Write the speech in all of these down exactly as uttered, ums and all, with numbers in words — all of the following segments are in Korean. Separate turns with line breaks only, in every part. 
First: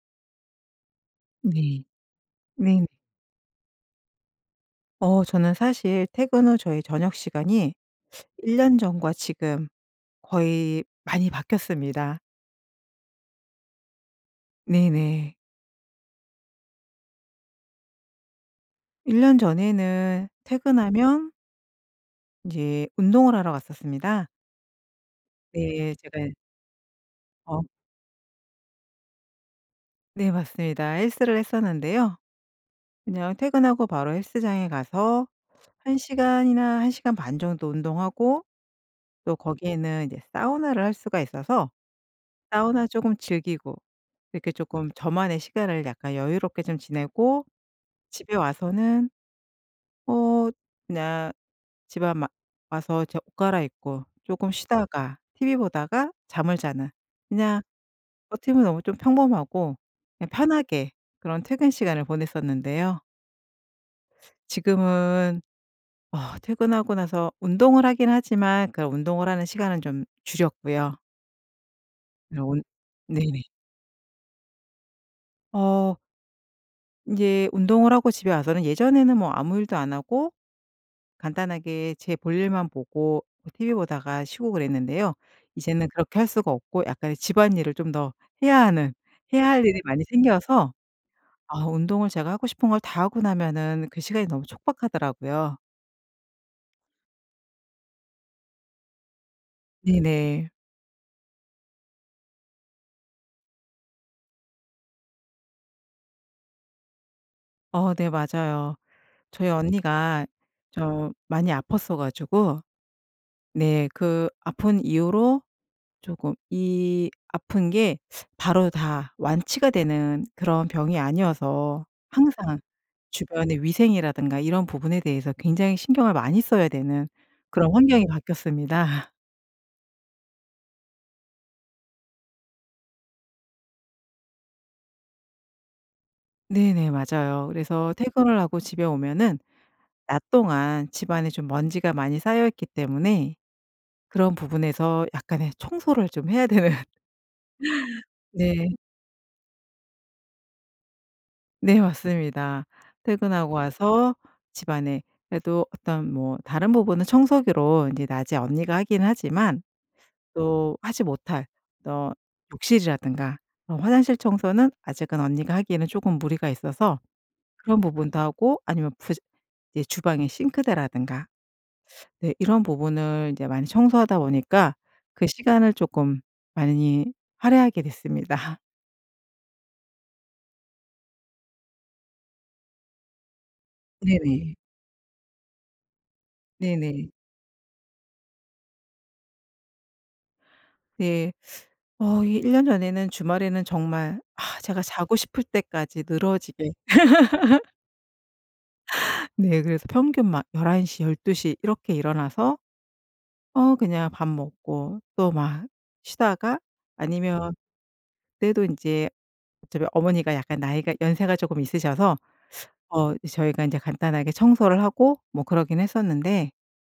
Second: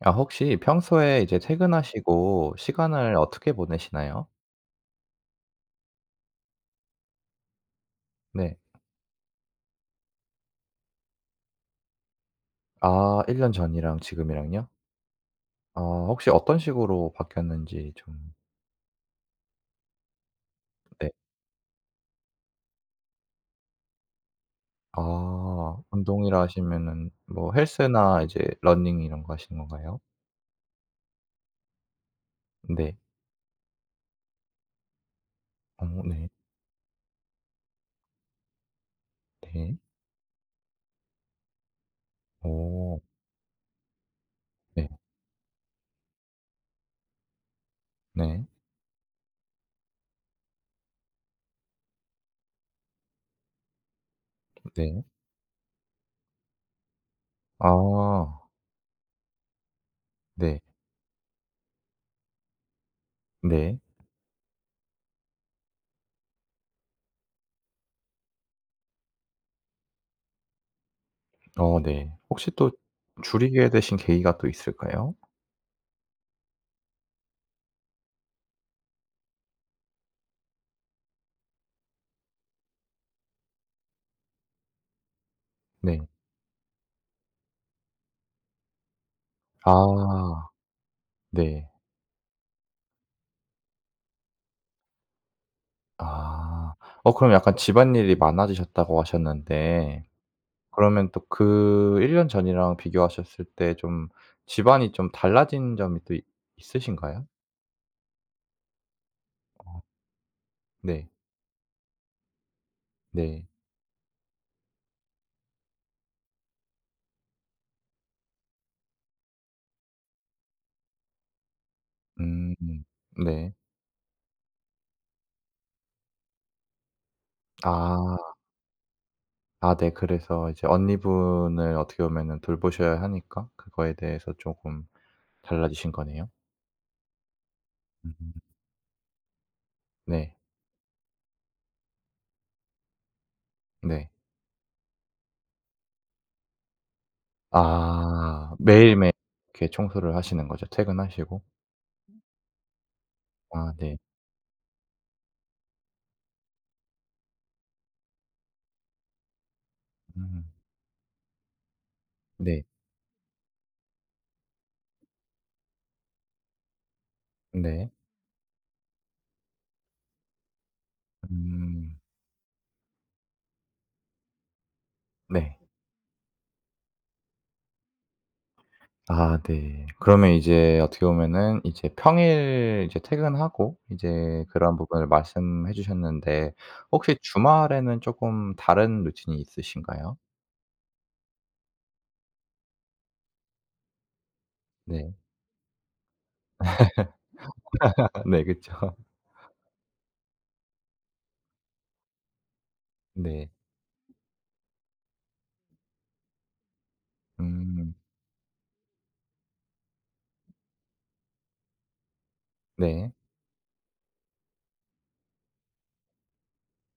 아 혹시 평소에 이제
네.
퇴근하시고
네네.
시간을 어떻게 보내시나요?
어 저는 사실 퇴근 후 저의 저녁 시간이 1
네.
년 전과 지금 거의 많이 바뀌었습니다.
아 일 년 전이랑 지금이랑요?
네네.
아 혹시 어떤 식으로 바뀌었는지 좀.
일 년 전에는
네.
퇴근하면 이제 운동을 하러 갔었습니다.
아
네. 제가
운동이라 하시면은 뭐
어
헬스나 이제 러닝 이런 거 하시는 건가요?
네 맞습니다. 헬스를 했었는데요.
네.
그냥 퇴근하고 바로 헬스장에 가서
어
한
네.
시간이나 한 시간 반 정도 운동하고, 또
네.
거기에는 이제 사우나를 할 수가 있어서 사우나
오.
조금 즐기고, 이렇게
네.
조금 저만의 시간을 약간 여유롭게 좀 지내고 집에
네.
와서는 어 그냥 집에 마 와서 제 옷 갈아입고 조금
네.
쉬다가 티비 보다가 잠을 자는, 그냥
아
어떻게 보면 너무 좀 평범하고 그냥
네.
편하게 그런 퇴근 시간을 보냈었는데요.
네.
지금은 어 퇴근하고 나서 운동을 하긴 하지만 그 운동을 하는 시간은 좀 줄였고요.
어 네.
그리고
혹시
온
또
네네.
줄이게 되신 계기가 또 있을까요?
어 이제 운동을 하고 집에 와서는 예전에는 뭐 아무 일도 안 하고 간단하게 제 볼일만 보고 t 티 보다가 쉬고 그랬는데요. 이제는
네.
그렇게 할 수가 없고 약간의 집안일을 좀 더 해야 하는 해야 할 일이 많이
아
생겨서, 아
네.
운동을 제가 하고 싶은 걸 다 하고 나면은 그 시간이 너무 촉박하더라고요.
아. 어 그럼 약간 집안일이 많아지셨다고 하셨는데
네네.
그러면 또 그 일 년 전이랑 비교하셨을 때 좀 집안이 좀 달라진 점이 또 있 있으신가요?
어 네 맞아요. 저희
어
언니가
네.
저 많이 아팠어 가지고,
네.
네 그 아픈 이후로, 조금 이 아픈 게 바로 다 완치가 되는 그런 병이 아니어서
음.
항상
네.
주변의 위생이라든가 이런 부분에 대해서 굉장히 신경을 많이 써야 되는 그런 환경이
아.
바뀌었습니다.
아 네. 그래서 이제 언니분을 어떻게 보면은 돌보셔야 하니까 그거에 대해서 쪼금 달라지신 거네요.
네네. 맞아요. 그래서
음.
퇴근을 하고 집에 오면은 낮
네.
동안 집안에 좀 먼지가 많이 쌓여 있기 때문에
네.
그런 부분에서 약간의 청소를 좀 해야 되는.
아.
네.
매일매일 이렇게 청소를 하시는 거죠 퇴근하시고?
네 맞습니다. 퇴근하고
아 네.
와서 집안에, 그래도 어떤 뭐 다른 부분은 청소기로 인제 낮에 언니가 하긴 하지만
음.
또 하지 못할, 또
네.
욕실이라든가 어 화장실 청소는 아직은 언니가 하기에는 쪼금 무리가 있어서 그런
네.
부분도 하고, 아니면 부즈 이제 주방의 싱크대라든가
음.
네, 이런 부분을 이제 많이 청소하다 보니까 그
네.
시간을 쪼끔 많이 할애하게 됐습니다.
아 네. 그러면 이제 어떻게 보면은 이제 평일 이제 퇴근하고 이제
네네.
그런 부분을 말씀해 주셨는데
네네.
혹시 주말에는 쪼끔 다른 루틴이 있으신가요?
네. 어 이 일 년 전에는 주말에는 정말, 아 제가
네.
자고 싶을 때까지 늘어지게.
아 네 그쵸.
네 그래서 평균 막 열한 한 시 열한 열두 이렇게 일어나서
네.
어 그냥 밥 먹고 또 막 쉬다가, 아니면
음.
그때도 이제 어차피 어머니가 약간 나이가 연세가 조금 있으셔서
네.
어 저희가 이제 간단하게 청소를 하고 뭐 그러긴 했었는데,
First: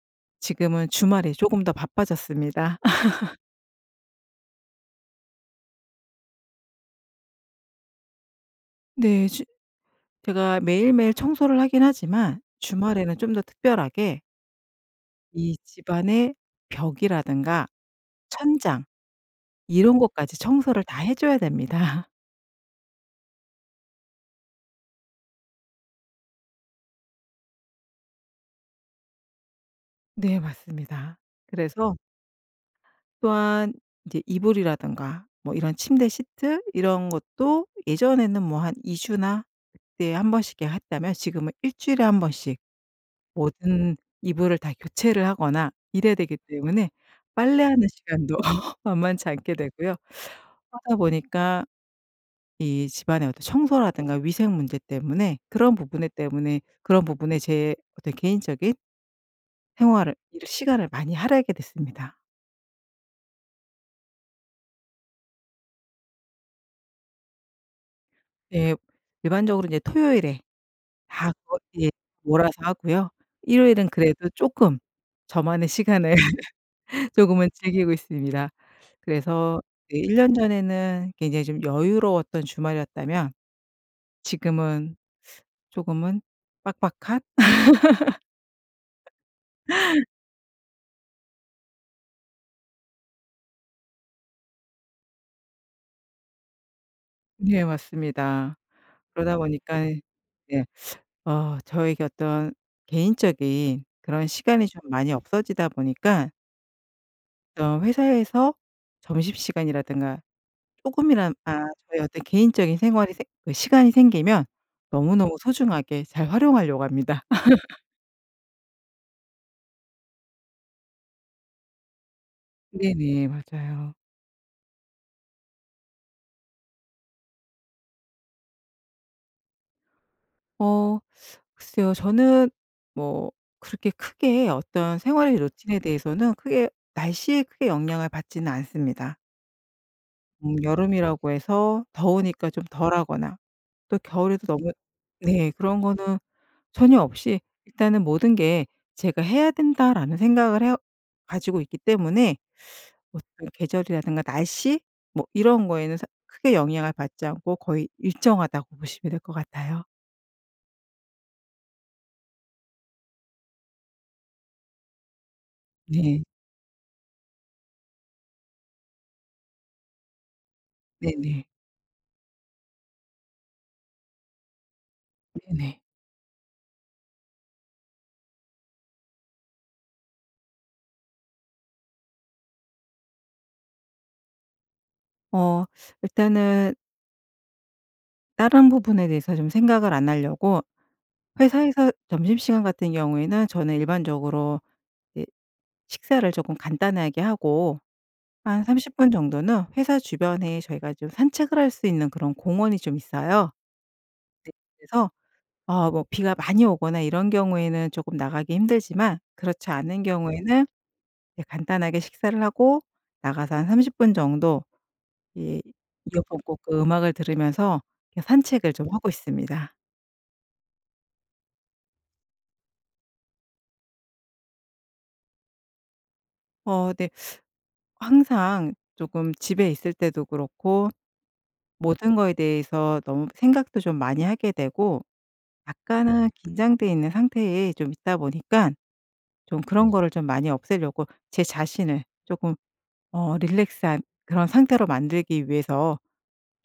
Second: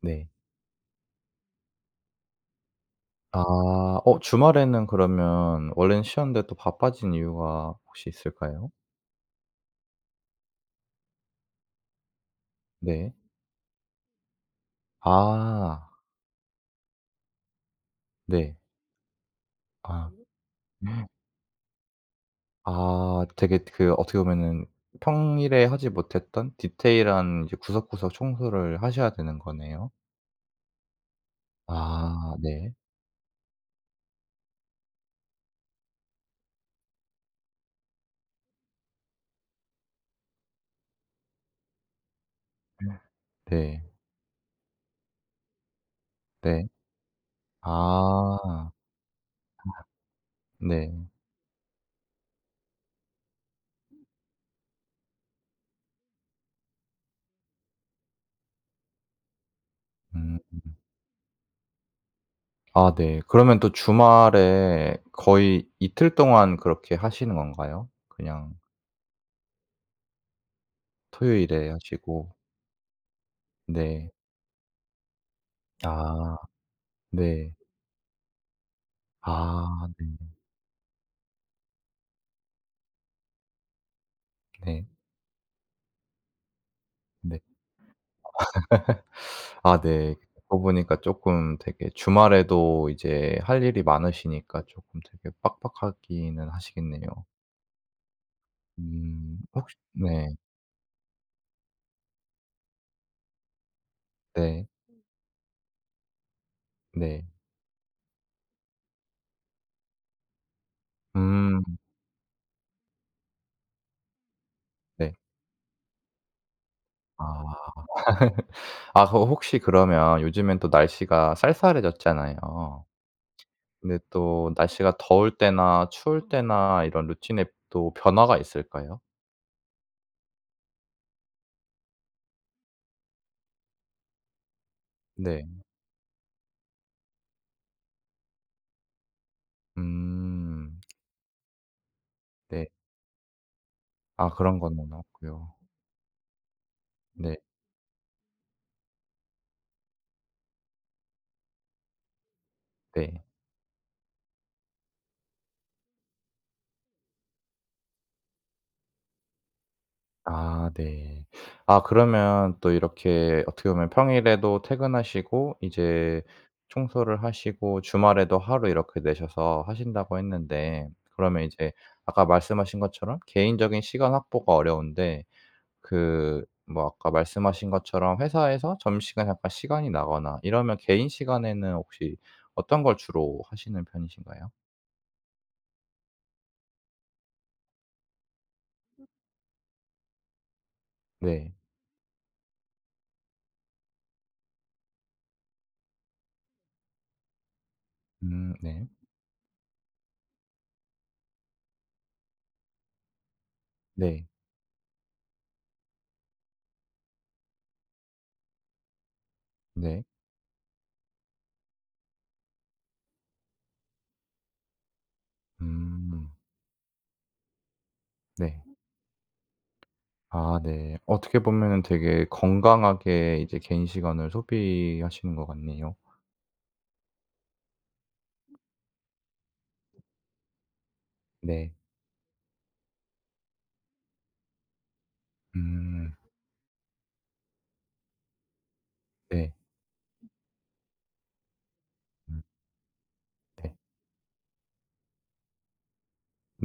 네.
지금은 주말에 조금 더 바빠졌습니다.
아. 어 주말에는 그러면 원래는 쉬었는데 또 바빠진 이유가 혹시 있을까요?
네. 주 제가 매일매일 청소를 하긴 하지만
네.
주말에는 좀 더 특별하게 이
아.
집안의 벽이라든가
네.
천장, 이런
아.
것까지 청소를 다 해 줘야 됩니다.
아 되게 그 어떻게 보면은 평일에 하지 못했던 디테일한 이제 구석구석 청소를 하셔야 되는 거네요.
네 맞습니다. 그래서
아 네.
또한 이제 이불이라든가 뭐 이런 침대 시트 이런 것도 예전에는 뭐 한 이 주나 그때 한 번씩 이렇게 했다면 지금은 일 주일에 한 번씩
네.
모든 이불을 다 교체를 하거나 이래야 되기
네.
때문에 빨래하는 시간도
아
만만치 않게 되고요.
네.
하다 보니까 이 집안의 어떤 청소라든가 위생 문제 때문에 그런 부분에 때문에 그런 부분에 제 어떤 개인적인 생활을,
음.
일 시간을 많이 할애하게 됐습니다.
아 네. 그러면 또 주말에 거의 이틀 동안 그렇게 하시는 건가요? 그냥
예. 일반적으로 인제 토요일에 다 거
토요일에
예
하시고.
몰아서 하고요. 일요일은
네.
그래도 쪼끔 저만의 시간을
아
조금은
네.
즐기고 있습니다. 그래서
아
네,
네.
일 년 전에는 굉장히 좀 여유로웠던 주말이었다면
네.
지금은 조금은 빡빡한.
네. 아 네. 듣고 보니까 쪼끔 되게 주말에도 이제 할 일이 많으시니까 쪼끔 되게 빡빡하기는 하시겠네요.
네 맞습니다. 그러다
음 혹시
보니까
네.
네. 어 저에게 어떤 개인적인 그런 시간이
네.
좀 음. 많이 없어지다 보니까
네.
어떤 회사에서 점심시간이라든가 조금이나
음
마 저의 어떤 개인적인 생활이 생 그 시간이 생기면
네.
너무너무 소중하게 잘 활용하려고 합니다.
아. 아 그 혹시 그러면 요즘엔 또 날씨가 쌀쌀해졌잖아요.
네네. 맞아요.
근데 또 날씨가 더울 때나 추울 때나 이런 루틴에 또 변화가 있을까요?
어 글쎄요. 저는 뭐 그렇게 크게 어떤 생활의
네.
루틴에 대해서는 크게 날씨에 크게 영향을 받지는 않습니다. 음
음.
여름이라고 해서 더우니까 좀
네.
덜하거나 또
아
겨울에도
그런
너무,
거는
네
없고요.
그런 거는 전혀
네.
없이 일단은 모든 게 '제가 해야 된다.'라는 생각을 해 가지고 있기 때문에
네.
어떤 계절이라든가 날씨 뭐 이런 거에는 사 크게 영향을 받지 않고 거의 일정하다고 보시면 될 것 같아요.
아 네. 아 그러면 또 이렇게 어떻게 보면 평일에도 퇴근하시고
네.
이제 청소를 하시고 주말에도 하루 이렇게 내셔서 하신다고 했는데
네네.
그러면 이제 아까 말씀하신 것처럼 개인적인 시간 확보가 어려운데
네네.
그 뭐 아까 말씀하신 것처럼 회사에서 점심시간에 약간 시간이 나거나 이러면 개인 시간에는 혹시 어떤 걸 주로 하시는 편이신가요?
어 일단은 다른 부분에 대해서 좀 생각을 안 하려고,
네.
회사에서 점심시간 같은 경우에는 저는 일반적으로 이제 식사를 조금 간단하게 하고
음
한
네.
삼십 분 정도는 회사 주변에 저희가 좀 산책을 할 수 있는 그런 공원이 좀 있어요.
네.
네. 그래서 어 뭐 비가 많이 오거나 이런 경우에는 조금 나가기 힘들지만, 그렇지 않은
네.
경우에는 이제 간단하게 식사를 하고 나가서 한 삼십 분 정도 이
음.
이어폰 꽂고 음악을 들으면서 이렇게
네.
산책을 좀 하고 있습니다.
아 네. 어떻게 보면은 되게 건강하게 이제 개인 시간을 소비하시는 것 같네요.
어 네. 항상 조금 집에 있을 때도 그렇고
네.
모든 거에 대해서 너무 생각도 좀 많이 하게 되고
음
약간은 긴장돼 있는 상태에 좀 있다 보니까
네.
좀 그런 거를 좀 많이 없애려고 제 자신을
음
조금 어
네.
릴렉스한 그런 상태로 만들기 위해서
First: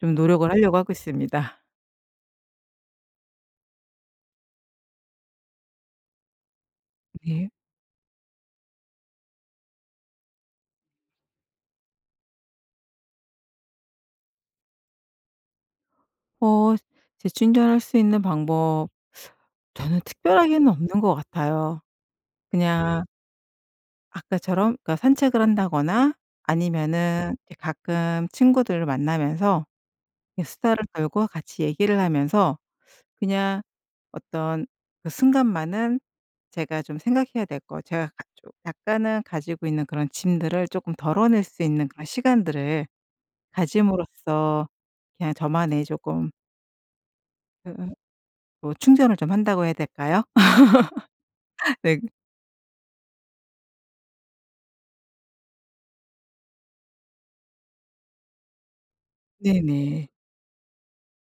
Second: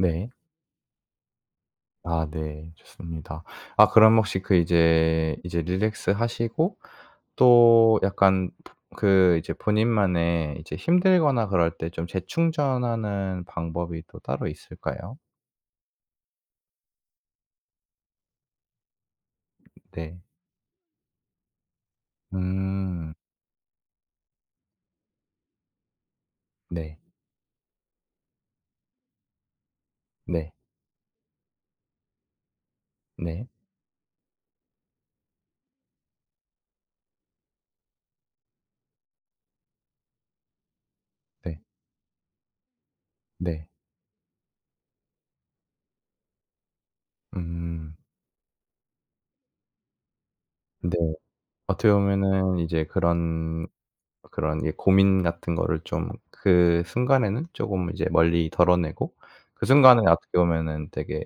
좀 노력을 하려고 하고 있습니다.
아 네. 좋습니다. 아 그럼 혹시 그 이제 이제 릴렉스 하시고
네.
또 약간 그 이제 본인만의 이제 힘들거나 그럴 때 좀 재충전하는 방법이 또 따로 있을까요?
어 재충전할 수 있는 방법, 저는
네.
특별하게는 없는 것 같아요. 그냥
음.
아까처럼 그러니까 산책을 한다거나
네.
아니면은 이제 가끔 친구들을 만나면서 이
네.
수다를 떨고 같이 얘기를 하면서,
네.
그냥 어떤 그 순간만은 제가 좀 생각해야 될 거, 제가 가 좀 약간은 가지고 있는 그런 짐들을 조금 덜어낼
네.
수 있는 그런 시간들을
네.
가짐으로써 그냥 저만의 조금 어,
음.
뭐 충전을 좀 한다고 해야 될까요?
네. 어떻게
네.
보면은 이제 그런 그런 이 고민 같은 거를 좀 그 순간에는 쪼금 이제 멀리 덜어내고 그 순간에
네네.
어떻게 보면은 되게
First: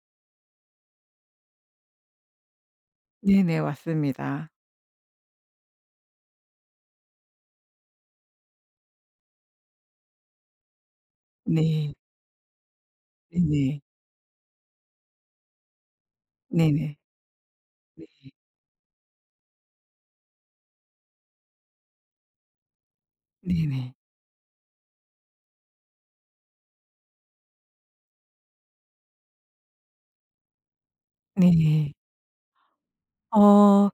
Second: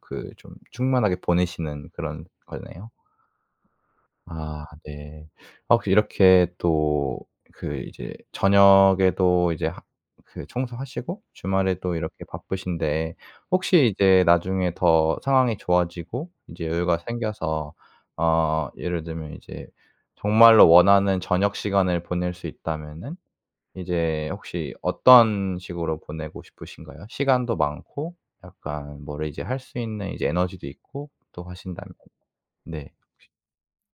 그 좀 충만하게 보내시는 그런 거네요.
네네. 맞습니다.
아 네. 아 혹시 이렇게 또 그 이제 저녁에도 이제 하 그 청소하시고
네.
주말에도 이렇게 바쁘신데
네네.
혹시 이제 나중에 더 상황이 좋아지고 이제
네네.
여유가 생겨서
네.
어 예를 들면 이제 정말로 원하는 저녁 시간을 보낼 수 있다면은
네네.
이제 혹시 어떤 식으로 보내고 싶으신가요? 시간도 많고 약간 뭐를 이제 할 수 있는 이제 에너지도 있고 또 하신다면.
네.
네.
어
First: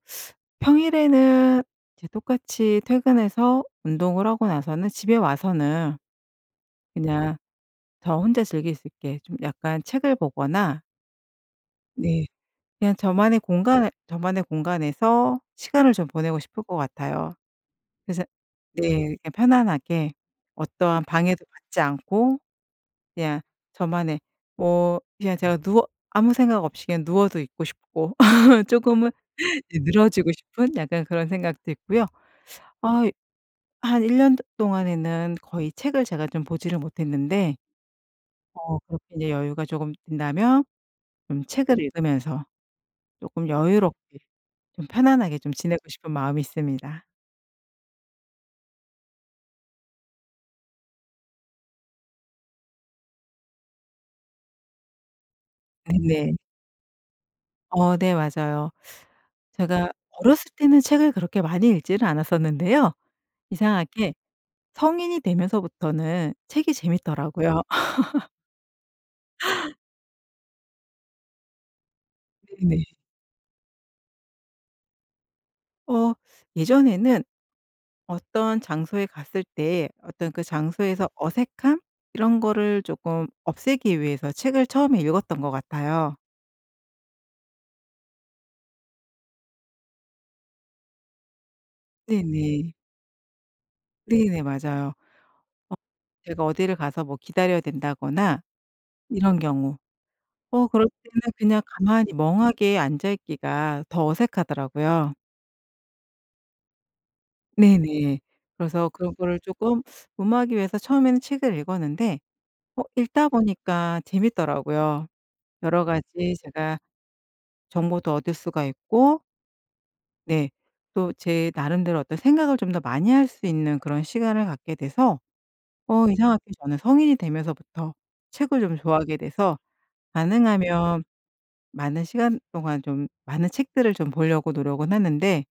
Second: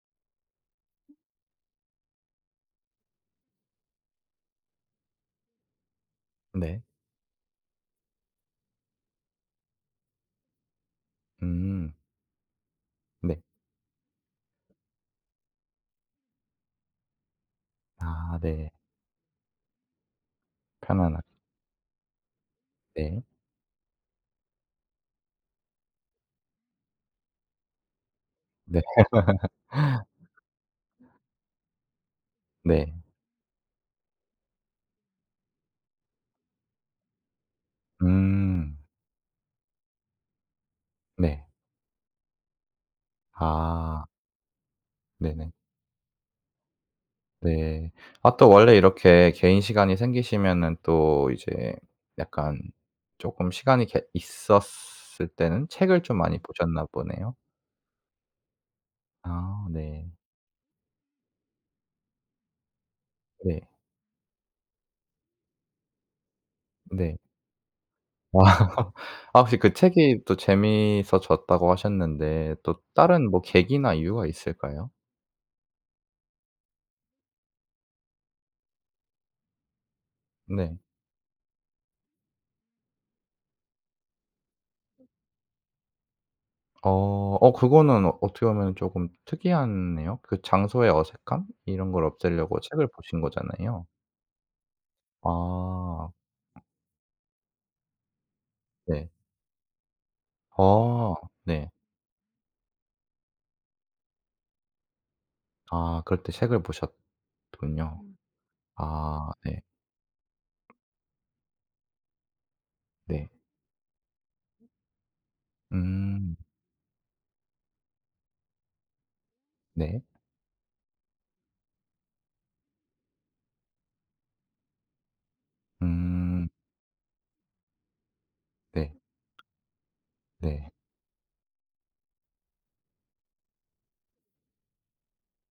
평일에는 이제 똑같이 퇴근해서 운동을 하고 나서는 집에 와서는
네.
그냥 저 혼자 즐길 수 있게 좀 약간 책을 보거나
음.
네, 그냥 저만의
네.
공간, 저만의 공간에서 시간을 좀 보내고 싶을 것 같아요. 그래서
아 네.
네, 그냥 편안하게 어떠한
편안하게.
방해도 받지 않고
네.
그냥 저만의, 뭐 그냥 제가 누워 아무 생각 없이 그냥 누워도 있고 싶고 조
네.
금은
네.
이 늘어지고 싶은 약간 그런 생각도 있고요. 아, 한 일 년 동안에는 거의 책을 제가 좀 보지를 못했는데
음.
어 그렇게 이제 여유가 조금 된다면 좀
네.
책을 읽으면서 쪼끔
아.
여유롭게 좀 편안하게
네네.
좀 지내고 싶은 마음이 있습니다.
네. 아 또 원래 이렇게 개인 시간이 생기시면은 또 이제 약간 쪼끔 시간이 게 있었을 때는 책을 좀
네네.
많이 보셨나 보네요.
어 네 맞아요.
아
제가
네.
어렸을 때는 책을 그렇게 많이 읽지를 않았었는데요.
네.
이상하게 성인이 되면서부터는 책이
네.
재밌더라고요.
아. 아 혹시 그 책이 또 재미있어졌다고 하셨는데 또
네네.
다른 뭐 계기나 이유가 있을까요?
어 예전에는 어떤 장소에 갔을 때 어떤 그
네.
장소에서 어색함, 이런 거를 쪼끔 없애기 위해서 책을 처음에 읽었던 것 같아요.
어. 어 그거는 어- 어떻게 보면 조금 특이하네요. 그 장소의 어색함 이런 걸 없애려고
네네.
책을 보신 거잖아요.
네네 맞아요.
아
제가 어디를 가서 뭐 기다려야 된다거나
네.
이런 경우. 어 그럴
아
때는 그냥
네.
가만히 멍하게 앉아 있기가 더 어색하더라고요.
아 그럴 때 책을 보셨군요. 음.
네네. 그래서 그런
아
거를
네.
쪼끔 무마하기 위해서 처음에는 책을 읽었는데 어
네.
읽다 보니까 재밌더라고요. 여러 가지
음.
제가 정보도 얻을 수가 있고,
네.
네 또 제 나름대로 어떤 생각을 좀 더 많이 할 수 있는 그런 시간을 갖게 돼서 어 이상하게
음.
저는 성인이 되면서부터 책을 좀
네.
좋아하게 돼서 음.
네.
가능하면 많은 시간 동안 좀 많은 책들을 좀 보려고 노력은 하는데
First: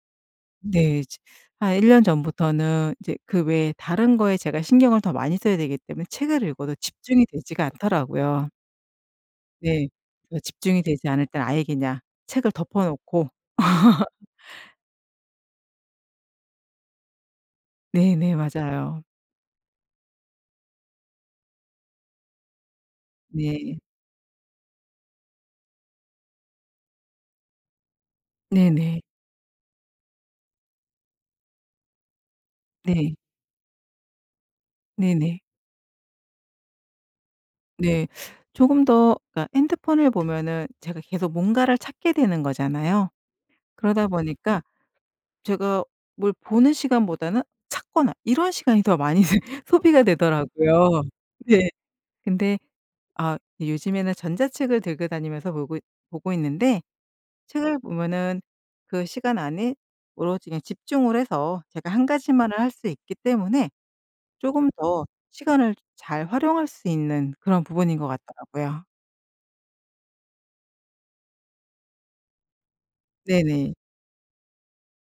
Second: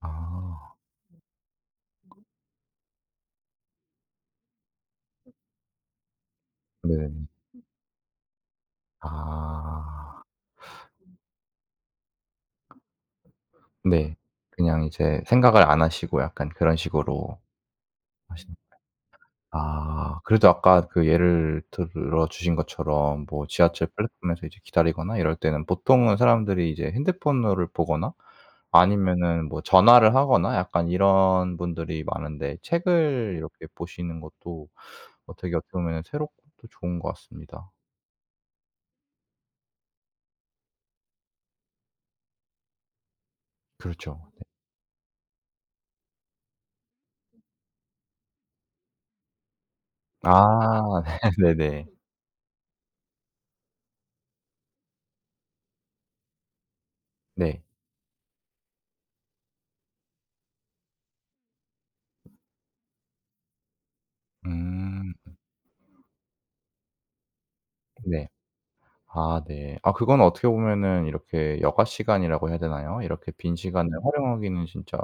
아.
네. 지- 한일 년 전부터는 이제 그 외에 다른 거에 제가 신경을 더 많이 써야 되기 때문에 책을 읽어도
네
집중이
네
되지가 않더라고요. 네.
아.
그래서 집중이 되지 않을 땐 아예 그냥 책을 덮어 놓고
네. 그냥 이제 생각을 안 하시고 약간 그런 식으로
네네.
하시
맞아요.
아. 그래도 아까 그 예를 들어 주신 것처럼 뭐
네.
지하철 플랫폼에서 이제 기다리거나 이럴 때는 보통은 사람들이 이제 핸드폰을 보거나
네네.
아니면은 뭐 전화를 하거나 약간 이런 분들이 많은데
네.
책을 이렇게 보시는 것도 어
네네.
되게 어떻게 보면은 새롭고 또 좋은 것 같습니다.
네. 조금 더, 그러니까 핸드폰을 보면은 제가 계속 뭔가를 찾게 되는 거잖아요. 그러다
그렇죠. 네.
보니까 제가 뭘 보는 시간보다는 찾거나 이런 시간이 더 많이 소비가 되더라고요.
아.
네.
네네네.
근데 아, 요즘에는 전자책을 들고 다니면서 보고 보고 있는데
네.
책을 보면은 그 시간 안에 오로지 그냥 집중을 해서 제가 한 가지만을 할 수 있기 때문에 조금 더
음.
시간을 잘 활용할 수 있는 그런 부분인 것
네.
같더라고요.
아 네. 아 그건 어떻게 보면은 이렇게 여가 시간이라고 해야 되나요? 이렇게 빈
네네.
시간을 활용하기는 진짜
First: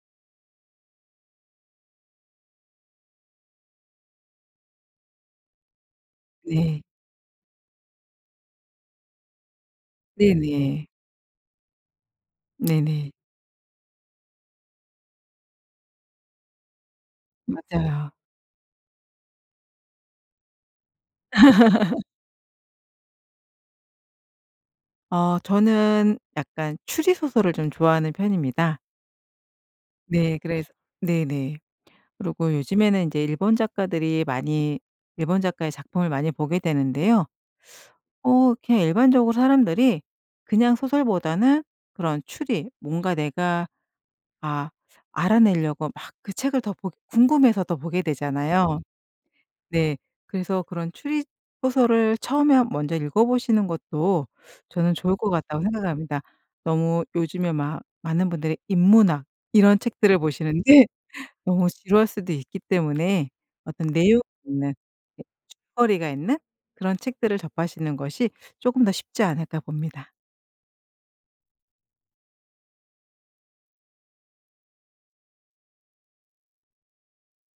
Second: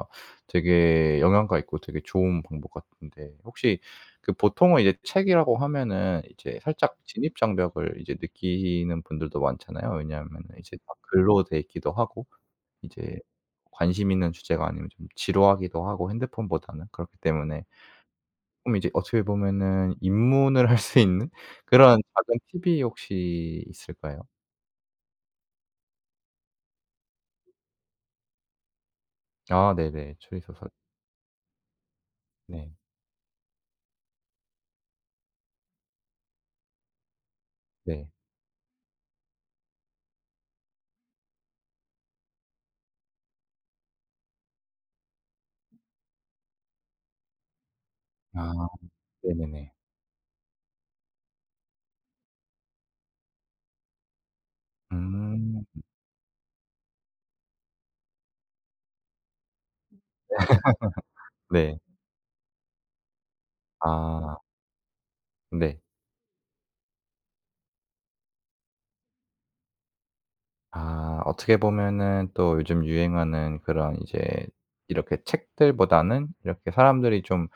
되게 영향가 있고 되게 좋은 방법 같은데 혹시 그 보통은 이제 책이라고 하면은 이제
네.
살짝 진입 장벽을 이제 느끼는 분들도 많잖아요. 왜냐하면은 이제
네네.
다 글로 돼 있기도 하고
네네.
이제 관심 있는 주제가 아니면 좀 지루하기도 하고 핸드폰보다는. 그렇기 때문에
맞아요.
좀 이제 어떻게 보면은 입문을 할 수 있는 그런 작은 팁이 혹시 있을까요?
어 저는 약간 추리 소설을 좀 좋아하는 편입니다.
아 네네.
네 그래서
추리소설.
네네. 그리고
네.
요즘에는 이제 일본 작가들이 많이 일본 작가의 작품을 많이 보게 되는데요.
네.
어 그냥 일반적으로 사람들이 그냥 소설보다는 그런 추리, 뭔가 내가 아 알아내려고 막 그 책을 더 보 궁금해서 더 보게
아
되잖아요.
네네네.
네. 그래서 그런 추리 소설을 처음에 한 먼저 읽어 보시는 것도 저는 좋을 것 같다고
음.
생각합니다. 너무 요즘에 막 많은 분들이 인문학 이런 책들을 보시는데 너무
네.
지루할 수도 있기 때문에 어떤 내용이
아
있는, 예
네.
거리가 있는 그런 책들을 접하시는 것이 조금 더 쉽지 않을까 봅니다.
아 어떻게 보면은 또 요즘 유행하는 그런 이제 이렇게 책들보다는 이렇게 사람들이 좀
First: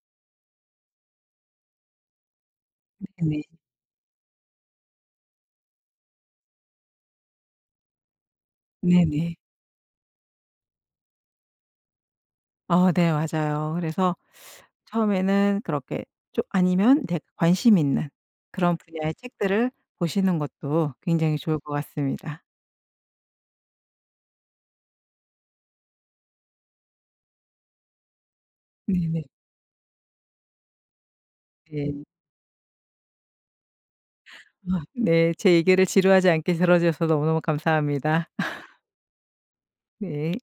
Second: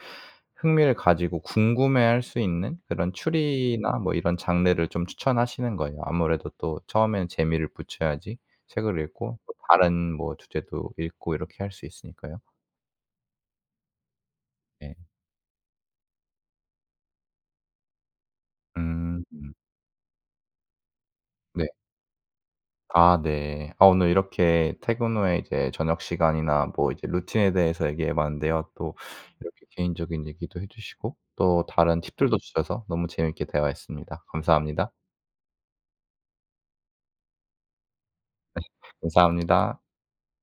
흥미를 가지고 궁금해할 수 있는 그런
네네.
추리나 뭐 이런 장르를 좀 추천하시는 거예요. 아무래도 또 처음에는 재미를 붙여야지 책을
네네.
읽고 또 다른 뭐 주제도 읽고 이렇게 할 수 있으니까요.
어 네 맞아요. 그래서
네.
처음에는 그렇게 좀, 아니면 내가 관심 있는 그런 분야의
음.
책들을 보시는 것도 굉장히 좋을
네.
것 같습니다.
아 네. 아 오늘 이렇게 퇴근 후에 이제 저녁 시간이나 뭐 이제 루틴에 대해서 얘기해 봤는데요. 또
네네.
이렇게 개인적인 얘기도 해 주시고 또 다른
네.
팁들도 주셔서 너무 재미있게 대화했습니다.
아
감사합니다.
네. 제 얘기를 지루하지 않게 들어 주셔서 너무너무 감사합니다.
감사합니다.
네.